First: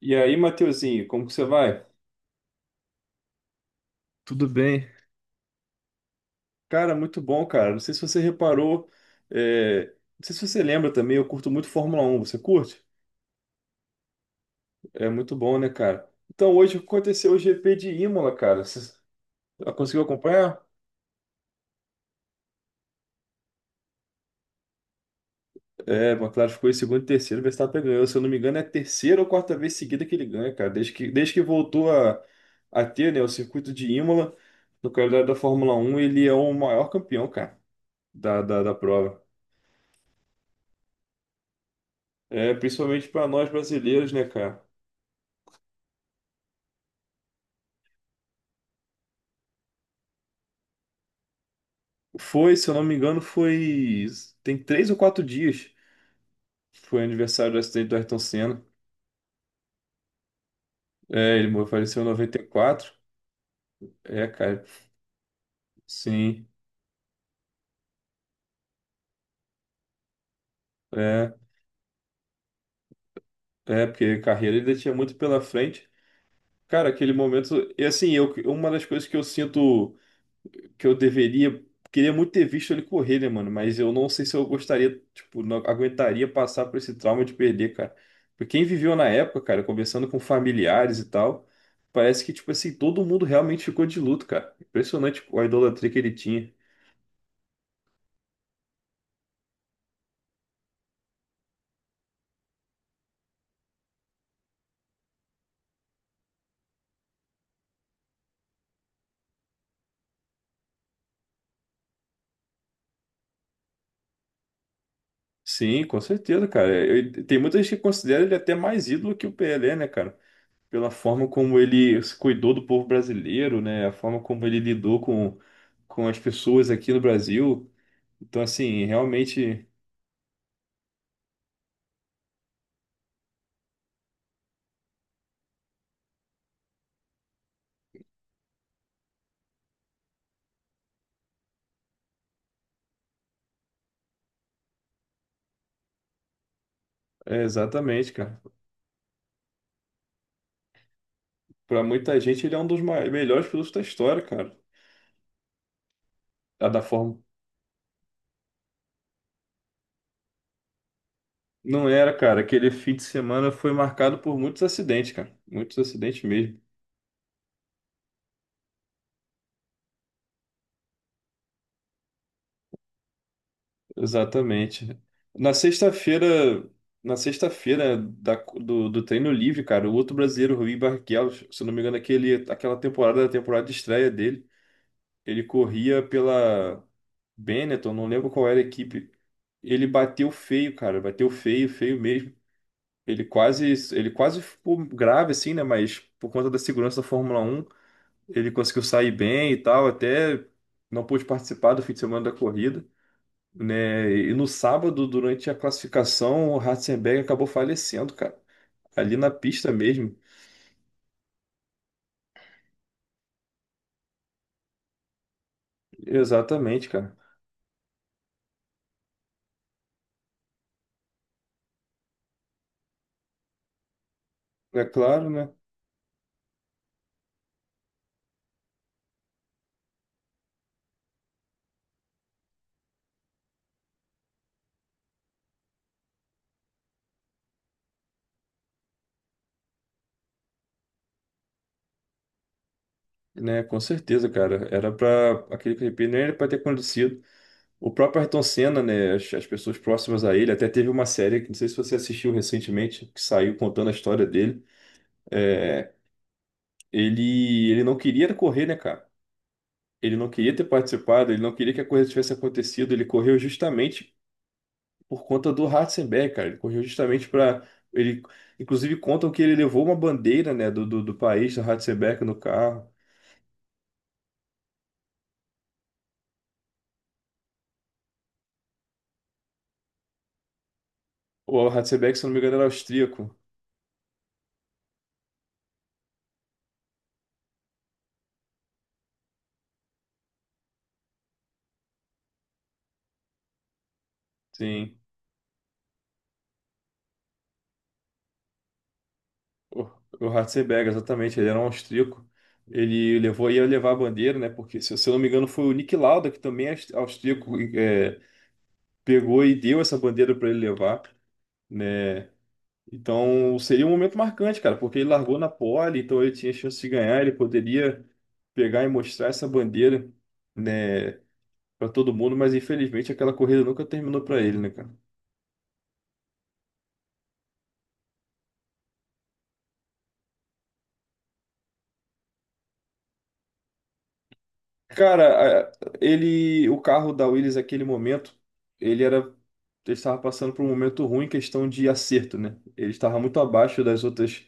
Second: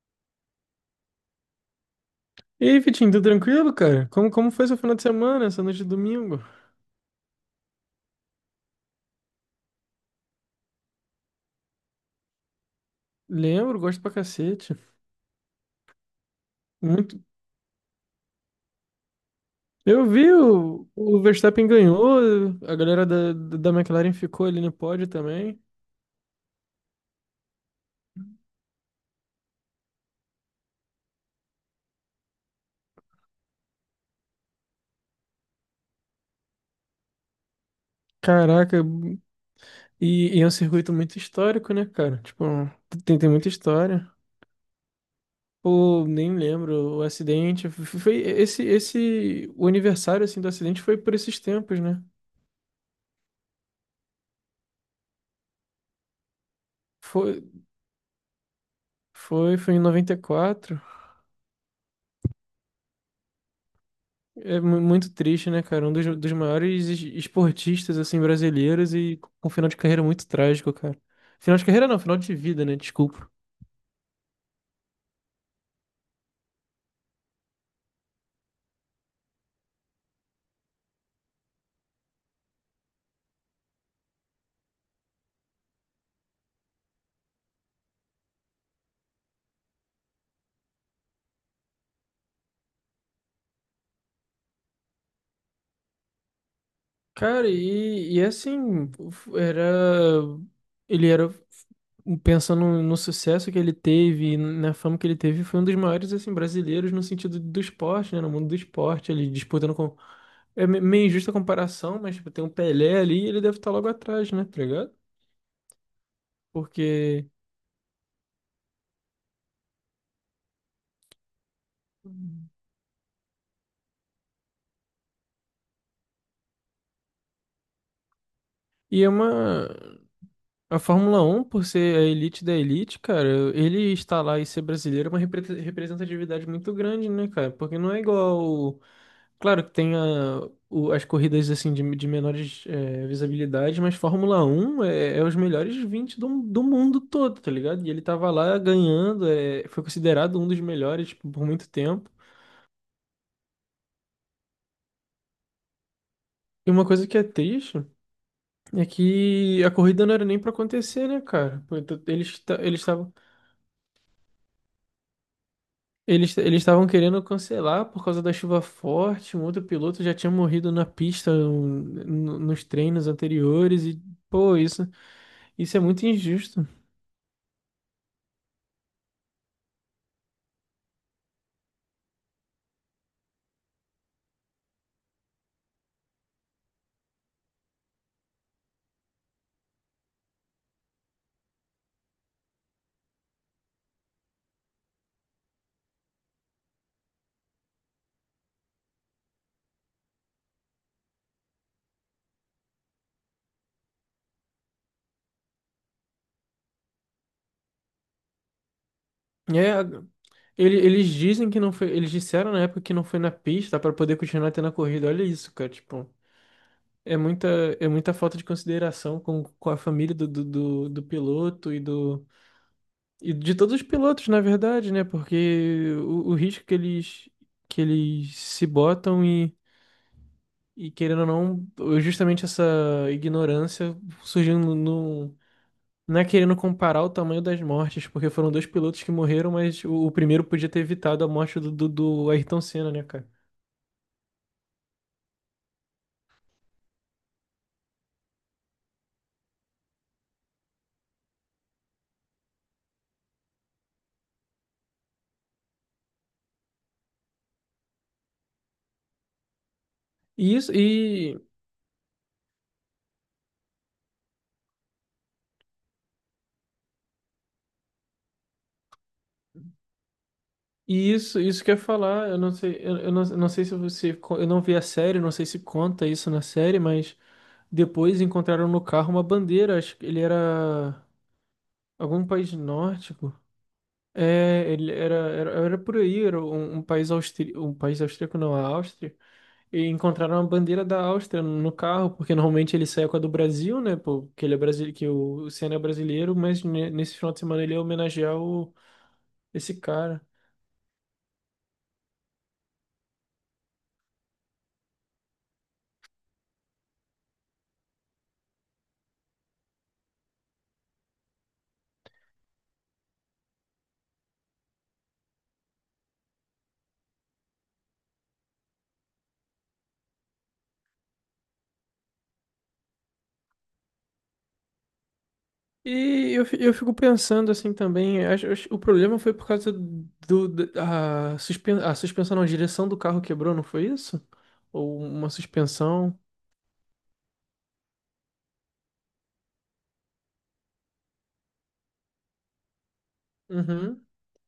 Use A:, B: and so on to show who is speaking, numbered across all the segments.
A: E aí, Mateuzinho, como que você vai?
B: E aí, Vitinho, tudo tranquilo, cara? Como,
A: Tudo
B: como foi seu
A: bem?
B: final de semana, essa noite de domingo?
A: Cara, muito bom, cara. Não sei se você reparou, não sei se você lembra também, eu curto muito Fórmula Um. Você curte?
B: Lembro, gosto pra cacete.
A: É muito bom, né, cara? Então, hoje
B: Muito.
A: aconteceu o GP de Imola, cara. Você conseguiu
B: Eu vi
A: acompanhar?
B: o Verstappen ganhou, a galera da McLaren ficou ali no pódio também.
A: É, McLaren ficou em segundo e terceiro, Verstappen ganhou. Se eu não me engano, é a terceira ou quarta vez seguida que ele ganha, cara. Desde que voltou a ter, né, o circuito de Imola no calendário da Fórmula Um, ele é o maior campeão, cara, da
B: Caraca,
A: prova.
B: e é um circuito muito histórico, né, cara? Tipo,
A: É, principalmente
B: tem,
A: para
B: tem
A: nós
B: muita história.
A: brasileiros, né, cara?
B: Pô, nem lembro, o acidente. Foi esse, o aniversário, assim, do acidente foi por esses tempos, né?
A: Foi, se eu não me engano, foi. Tem três ou quatro dias. Foi
B: Foi,
A: aniversário do acidente do Ayrton Senna.
B: foi em 94.
A: É, ele morreu- faleceu em 94. É,
B: É
A: cara,
B: muito triste, né, cara? Um dos
A: sim.
B: maiores esportistas, assim, brasileiros e com um final de carreira muito trágico, cara.
A: É,
B: Final de carreira não, final de vida, né? Desculpa.
A: porque carreira ele ainda tinha muito pela frente. Cara, aquele momento. E assim, eu, uma das coisas que eu sinto. Que eu deveria. Queria muito ter visto ele correr, né, mano? Mas eu não sei se eu gostaria, tipo, não aguentaria passar por esse trauma de perder, cara. Porque quem viveu na época, cara, conversando com familiares e tal, parece que, tipo assim, todo mundo realmente ficou de luto, cara. Impressionante a idolatria que ele tinha.
B: Cara, e assim, f- era. Ele era. Pensando no sucesso que ele teve, e na fama que ele teve, foi um dos maiores, assim, brasileiros no sentido do esporte, né? No mundo do esporte, ele disputando com. É meio injusta a comparação, mas tipo, tem um Pelé ali e ele deve estar logo atrás, né? Tá ligado?
A: Sim, com certeza, cara. Eu-
B: Porque.
A: tem muita gente que considera ele até mais ídolo que o PLé, né, cara? Pela forma como ele se cuidou do povo brasileiro, né? A forma como ele lidou com as pessoas aqui no Brasil. Então, assim,
B: E é
A: realmente.
B: uma. A Fórmula Um, por ser a elite da elite, cara, ele estar lá e ser brasileiro é uma representatividade muito grande, né, cara? Porque não é igual. Claro que tem as corridas assim de menores é, visibilidade, mas Fórmula 1 é os melhores 20 do mundo todo,
A: É,
B: tá ligado? E ele
A: exatamente,
B: tava
A: cara.
B: lá ganhando, é, foi considerado um dos melhores por muito
A: Pra
B: tempo.
A: muita gente, ele é um dos mai- melhores pilotos da história, cara. A
B: E
A: da
B: uma coisa que
A: Fórmula.
B: é triste é que a corrida não era nem pra acontecer, né, cara?
A: Um.
B: Pô,
A: Não
B: então,
A: era,
B: Eles,
A: cara.
B: ta-
A: Aquele
B: eles
A: fim de
B: estavam.
A: semana foi marcado por muitos acidentes, cara. Muitos acidentes
B: Eles
A: mesmo.
B: eles estavam querendo cancelar por causa da chuva forte. Um outro piloto já tinha morrido na pista, nos treinos anteriores. E, pô, isso,
A: Exatamente. Na
B: isso é muito injusto.
A: sexta-feira, na sexta-feira da- do, do treino livre, cara, o outro brasileiro, Rui Barrichello, se eu não me engano, aquele, aquela temporada, a temporada de estreia dele, ele corria pela Benetton, não lembro qual era a equipe. Ele bateu feio, cara, bateu feio, feio mesmo. Ele quase, ele quase ficou grave, assim, né? Mas por conta da segurança da Fórmula Um ele conseguiu sair bem e tal. Até não pôde participar do fim de semana da corrida, né? E no sábado, durante a classificação, o Ratzenberger acabou falecendo, cara. Ali na pista
B: É,
A: mesmo.
B: eles dizem que não foi. Eles disseram na época que não foi na pista para poder continuar tendo a corrida. Olha isso, cara. Tipo,
A: Exatamente, cara.
B: é muita, é muita falta de consideração com a família do piloto e do. E de todos os pilotos, na
A: É
B: verdade, né?
A: claro, né?
B: Porque o risco que eles se botam. E querendo ou não, justamente essa ignorância surgiu não é querendo comparar o tamanho das mortes, porque foram dois pilotos que morreram, mas o primeiro podia ter evitado a morte do Ayrton Senna, né, cara?
A: Né, com certeza, cara. Era para aquele clipe, nem era para ter acontecido. O próprio Ayrton Senna, né? As pessoas próximas a ele, até teve uma série, que não sei se você assistiu recentemente, que saiu contando a história dele. É, ele não queria correr, né, cara? Ele não queria
B: E
A: ter
B: isso,
A: participado,
B: e,
A: ele não queria que a coisa tivesse acontecido, ele correu justamente por conta do Ratzenberger, cara. Ele correu justamente para ele, inclusive contam que ele levou uma bandeira, né, do, do,
B: e
A: do
B: isso,
A: país do
B: isso quer
A: Ratzenberger
B: falar,
A: no
B: eu não sei,
A: carro.
B: eu não sei se você, eu não vi a série, não sei se conta isso na série, mas depois encontraram no carro uma bandeira, acho que ele era
A: O Ratzenberger, se
B: algum
A: eu não me
B: país
A: engano, era
B: nórdico.
A: austríaco.
B: É, ele era por aí, era um país austríaco, um país austríaco não, a Áustria, e encontraram a bandeira da Áustria no carro, porque normalmente ele sai com a do Brasil, né, pô, que ele é brasile
A: Sim,
B: que o Senna é brasileiro, mas nesse final de semana ele ia homenagear esse
A: o,
B: cara.
A: o Ratzenberger, exatamente, ele era um austríaco. Ele levou, ia levar a bandeira, né? Porque, se eu não me engano, foi o Nick Lauda, que também é aus- austríaco, pegou e deu essa bandeira para ele levar. Né? Então seria um momento marcante, cara, porque ele largou na pole, então ele tinha chance de ganhar, ele poderia pegar e mostrar essa bandeira, né, para todo mundo, mas infelizmente aquela corrida nunca terminou para ele, né, cara?
B: E eu fico pensando assim também, o problema foi por causa do, da a, suspen, a suspensão, não, a direção do carro quebrou, não foi isso? Ou uma
A: Cara, a-
B: suspensão?
A: ele, o carro da Williams naquele momento, ele era, ele estava passando por um momento ruim em questão de acerto, né? Ele estava muito abaixo
B: Uhum.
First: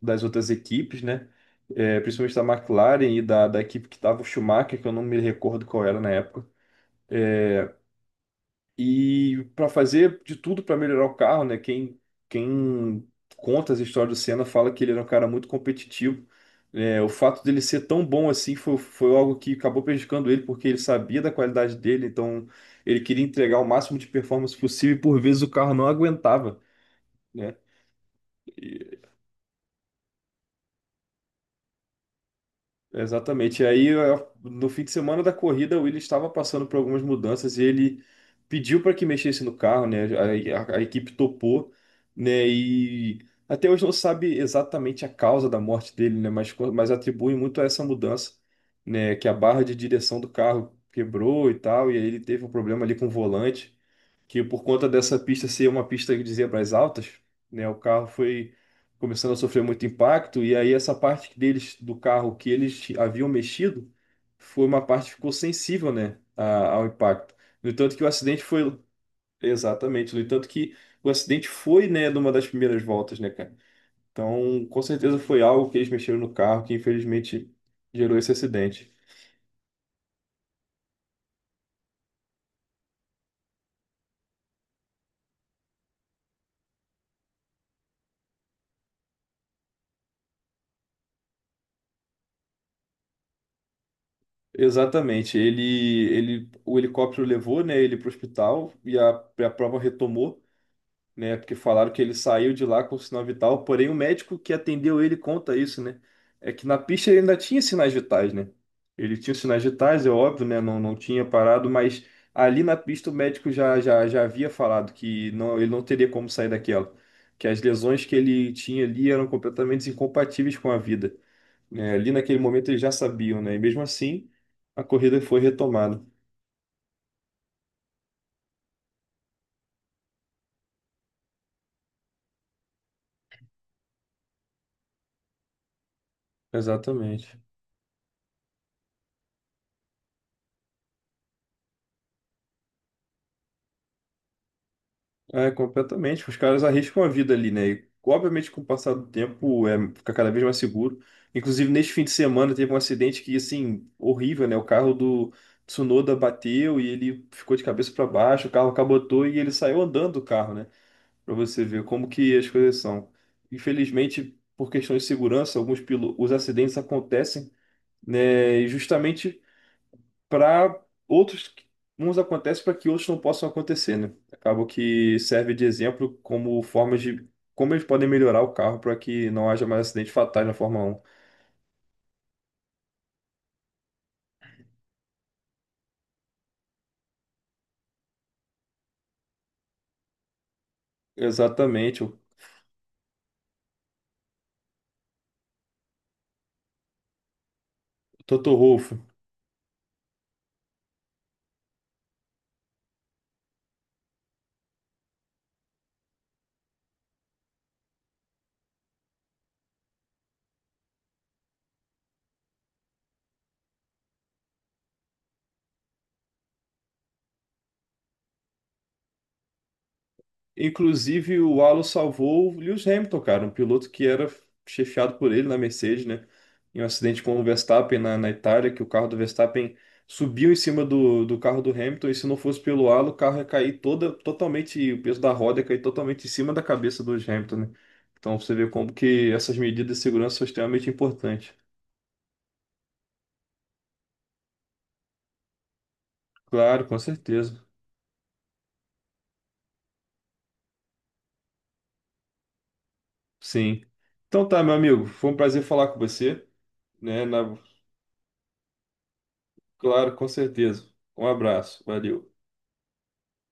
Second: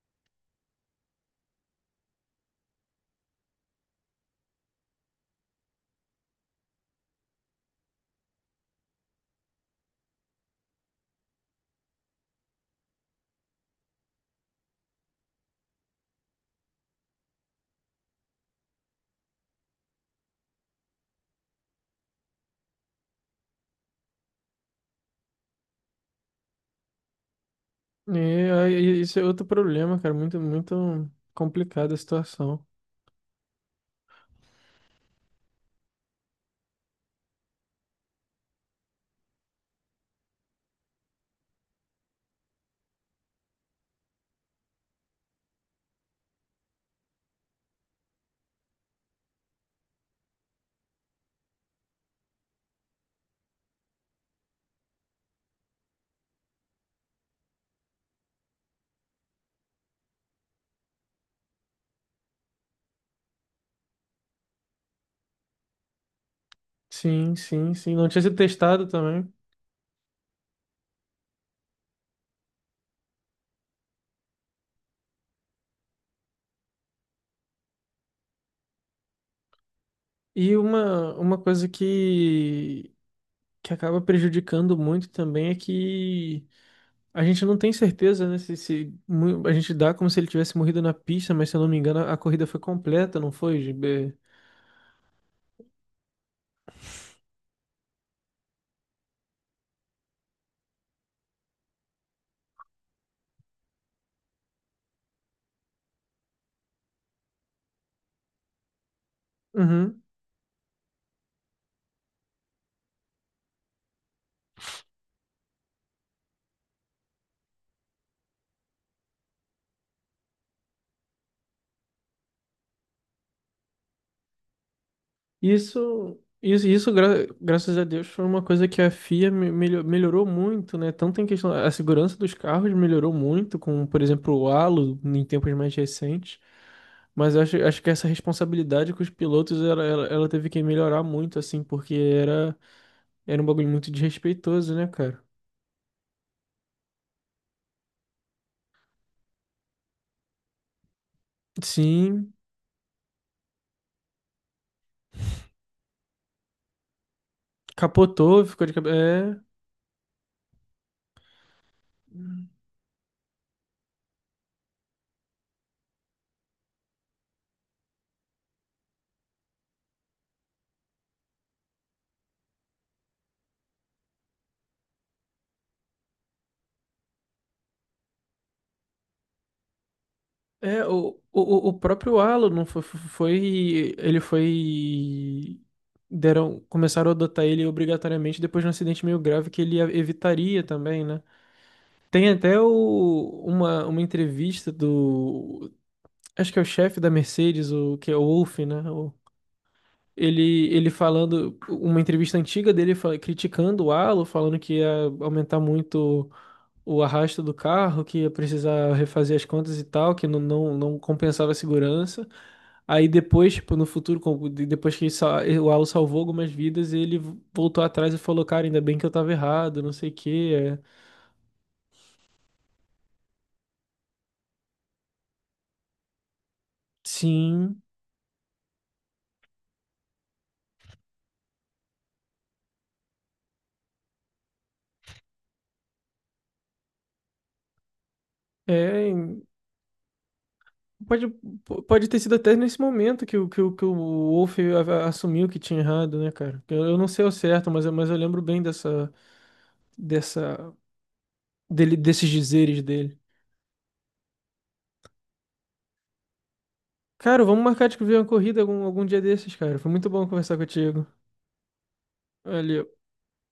A: das outras equipes, né? É, principalmente da McLaren e da equipe que estava o Schumacher, que eu não me recordo qual era na época. É, e para fazer de tudo para melhorar o carro, né? Quem, quem conta as histórias do Senna fala que ele era um cara muito competitivo. É, o fato dele ser tão bom assim foi, foi algo que acabou prejudicando ele, porque ele sabia da qualidade dele, então ele queria entregar o máximo de performance possível e por vezes o carro não aguentava, né?
B: É, e aí, isso é outro problema, cara. Muito, muito complicada a situação.
A: Exatamente. E aí, eu- no fim de semana da corrida, o Willis estava passando por algumas mudanças e ele pediu para que mexesse no carro, né? A equipe topou, né? E até hoje não sabe exatamente a causa da morte dele, né? Mas, co- mas atribui muito a essa mudança, né? Que a barra de direção do carro quebrou e tal, e aí ele teve um problema ali com o volante que por conta dessa pista ser uma pista de zebras altas, né, o carro foi começando a sofrer muito impacto e aí essa parte deles do carro que eles haviam mexido foi uma parte que ficou sensível, né, a- ao impacto.
B: Sim,
A: No
B: sim,
A: entanto
B: sim.
A: que o
B: Não tinha sido
A: acidente foi
B: testado também.
A: exatamente, no entanto que o acidente foi, né, numa das primeiras voltas, né, cara. Então, com certeza foi algo que eles mexeram no carro que infelizmente gerou esse acidente.
B: E uma coisa que acaba prejudicando muito também é que a gente não tem certeza, né? Se mu- a gente dá como se ele tivesse morrido na pista, mas se eu não me engano, a corrida foi completa, não foi, GB?
A: Exatamente. Ele, o helicóptero levou, né, ele para o hospital e a prova retomou, né, porque falaram que ele saiu de lá com sinal vital. Porém, o médico que atendeu ele conta isso, né, é que na pista ele ainda tinha sinais vitais, né. Ele tinha os sinais vitais, é óbvio, né, não, não tinha parado, mas ali na pista o médico já havia falado que não, ele não teria como sair daquela, que as lesões que ele tinha ali eram completamente incompatíveis com a vida. É, ali naquele momento eles já sabiam, né? E mesmo assim, a corrida foi retomada.
B: Isso, isso, isso graças a Deus, foi uma coisa que a FIA melhorou muito, né? Tanto em questão, a segurança dos carros melhorou muito, com, por exemplo, o halo em tempos mais recentes. Mas
A: Exatamente.
B: eu acho que essa responsabilidade com os pilotos, ela teve que melhorar muito, assim, porque era um bagulho muito desrespeitoso, né, cara?
A: É, completamente. Os caras arriscam a vida ali, né? E, obviamente, com o passar do tempo, é, fica cada vez mais seguro. Inclusive, neste fim de
B: Sim,
A: semana, teve um acidente que, assim, horrível, né? O carro do Tsunoda bateu e ele ficou de cabeça para
B: capotou,
A: baixo, o
B: ficou
A: carro
B: de cabeça.
A: capotou e
B: É.
A: ele saiu andando do carro, né? Para você ver como que as coisas são. Infelizmente, por questões de segurança, alguns pilo... os acidentes acontecem, né? E justamente para outros, uns acontecem para que outros não possam acontecer, né? Acaba que serve de exemplo como formas de como eles podem melhorar o carro para que não haja mais acidente fatais na
B: É,
A: Fórmula um.
B: o próprio Alan não foi, Ele foi. Deram, começaram a adotar ele obrigatoriamente depois de um acidente meio grave que ele evitaria também, né?
A: Exatamente, o
B: Tem até uma entrevista do. Acho que é o chefe da Mercedes, que é o
A: Toto
B: Wolff, né?
A: Wolff.
B: Ele falando. Uma entrevista antiga dele criticando o Alan, falando que ia aumentar muito o arrasto do carro, que ia precisar refazer as contas e tal, que não compensava a segurança. Aí depois, tipo, no futuro, depois que o Alu salvou algumas vidas, ele voltou atrás e falou, cara, ainda bem que eu tava errado, não sei o quê. É.
A: Inclusive, o Alonso salvou o Lewis Hamilton, cara, um piloto que era chefiado por ele na Mercedes, né? Em um acidente com o
B: Sim,
A: Verstappen na, na Itália, que o carro do Verstappen subiu em cima do, do carro do Hamilton, e se não fosse pelo halo, o carro ia cair toda, totalmente, o peso da roda ia cair totalmente em cima da cabeça do Hamilton, né? Então você vê como
B: é.
A: que essas medidas de segurança são extremamente
B: Pode,
A: importantes.
B: pode ter sido até nesse momento que o Wolf assumiu que tinha errado, né, cara?
A: Claro,
B: Eu
A: com
B: não sei ao
A: certeza.
B: certo, mas eu lembro bem dessa, desses dizeres dele.
A: Sim. Então tá, meu amigo, foi um prazer falar com você, né?
B: Cara,
A: Na-
B: vamos marcar de ver uma corrida algum dia desses, cara. Foi muito
A: Claro, com
B: bom conversar
A: certeza.
B: contigo.
A: Um abraço, valeu.
B: Valeu.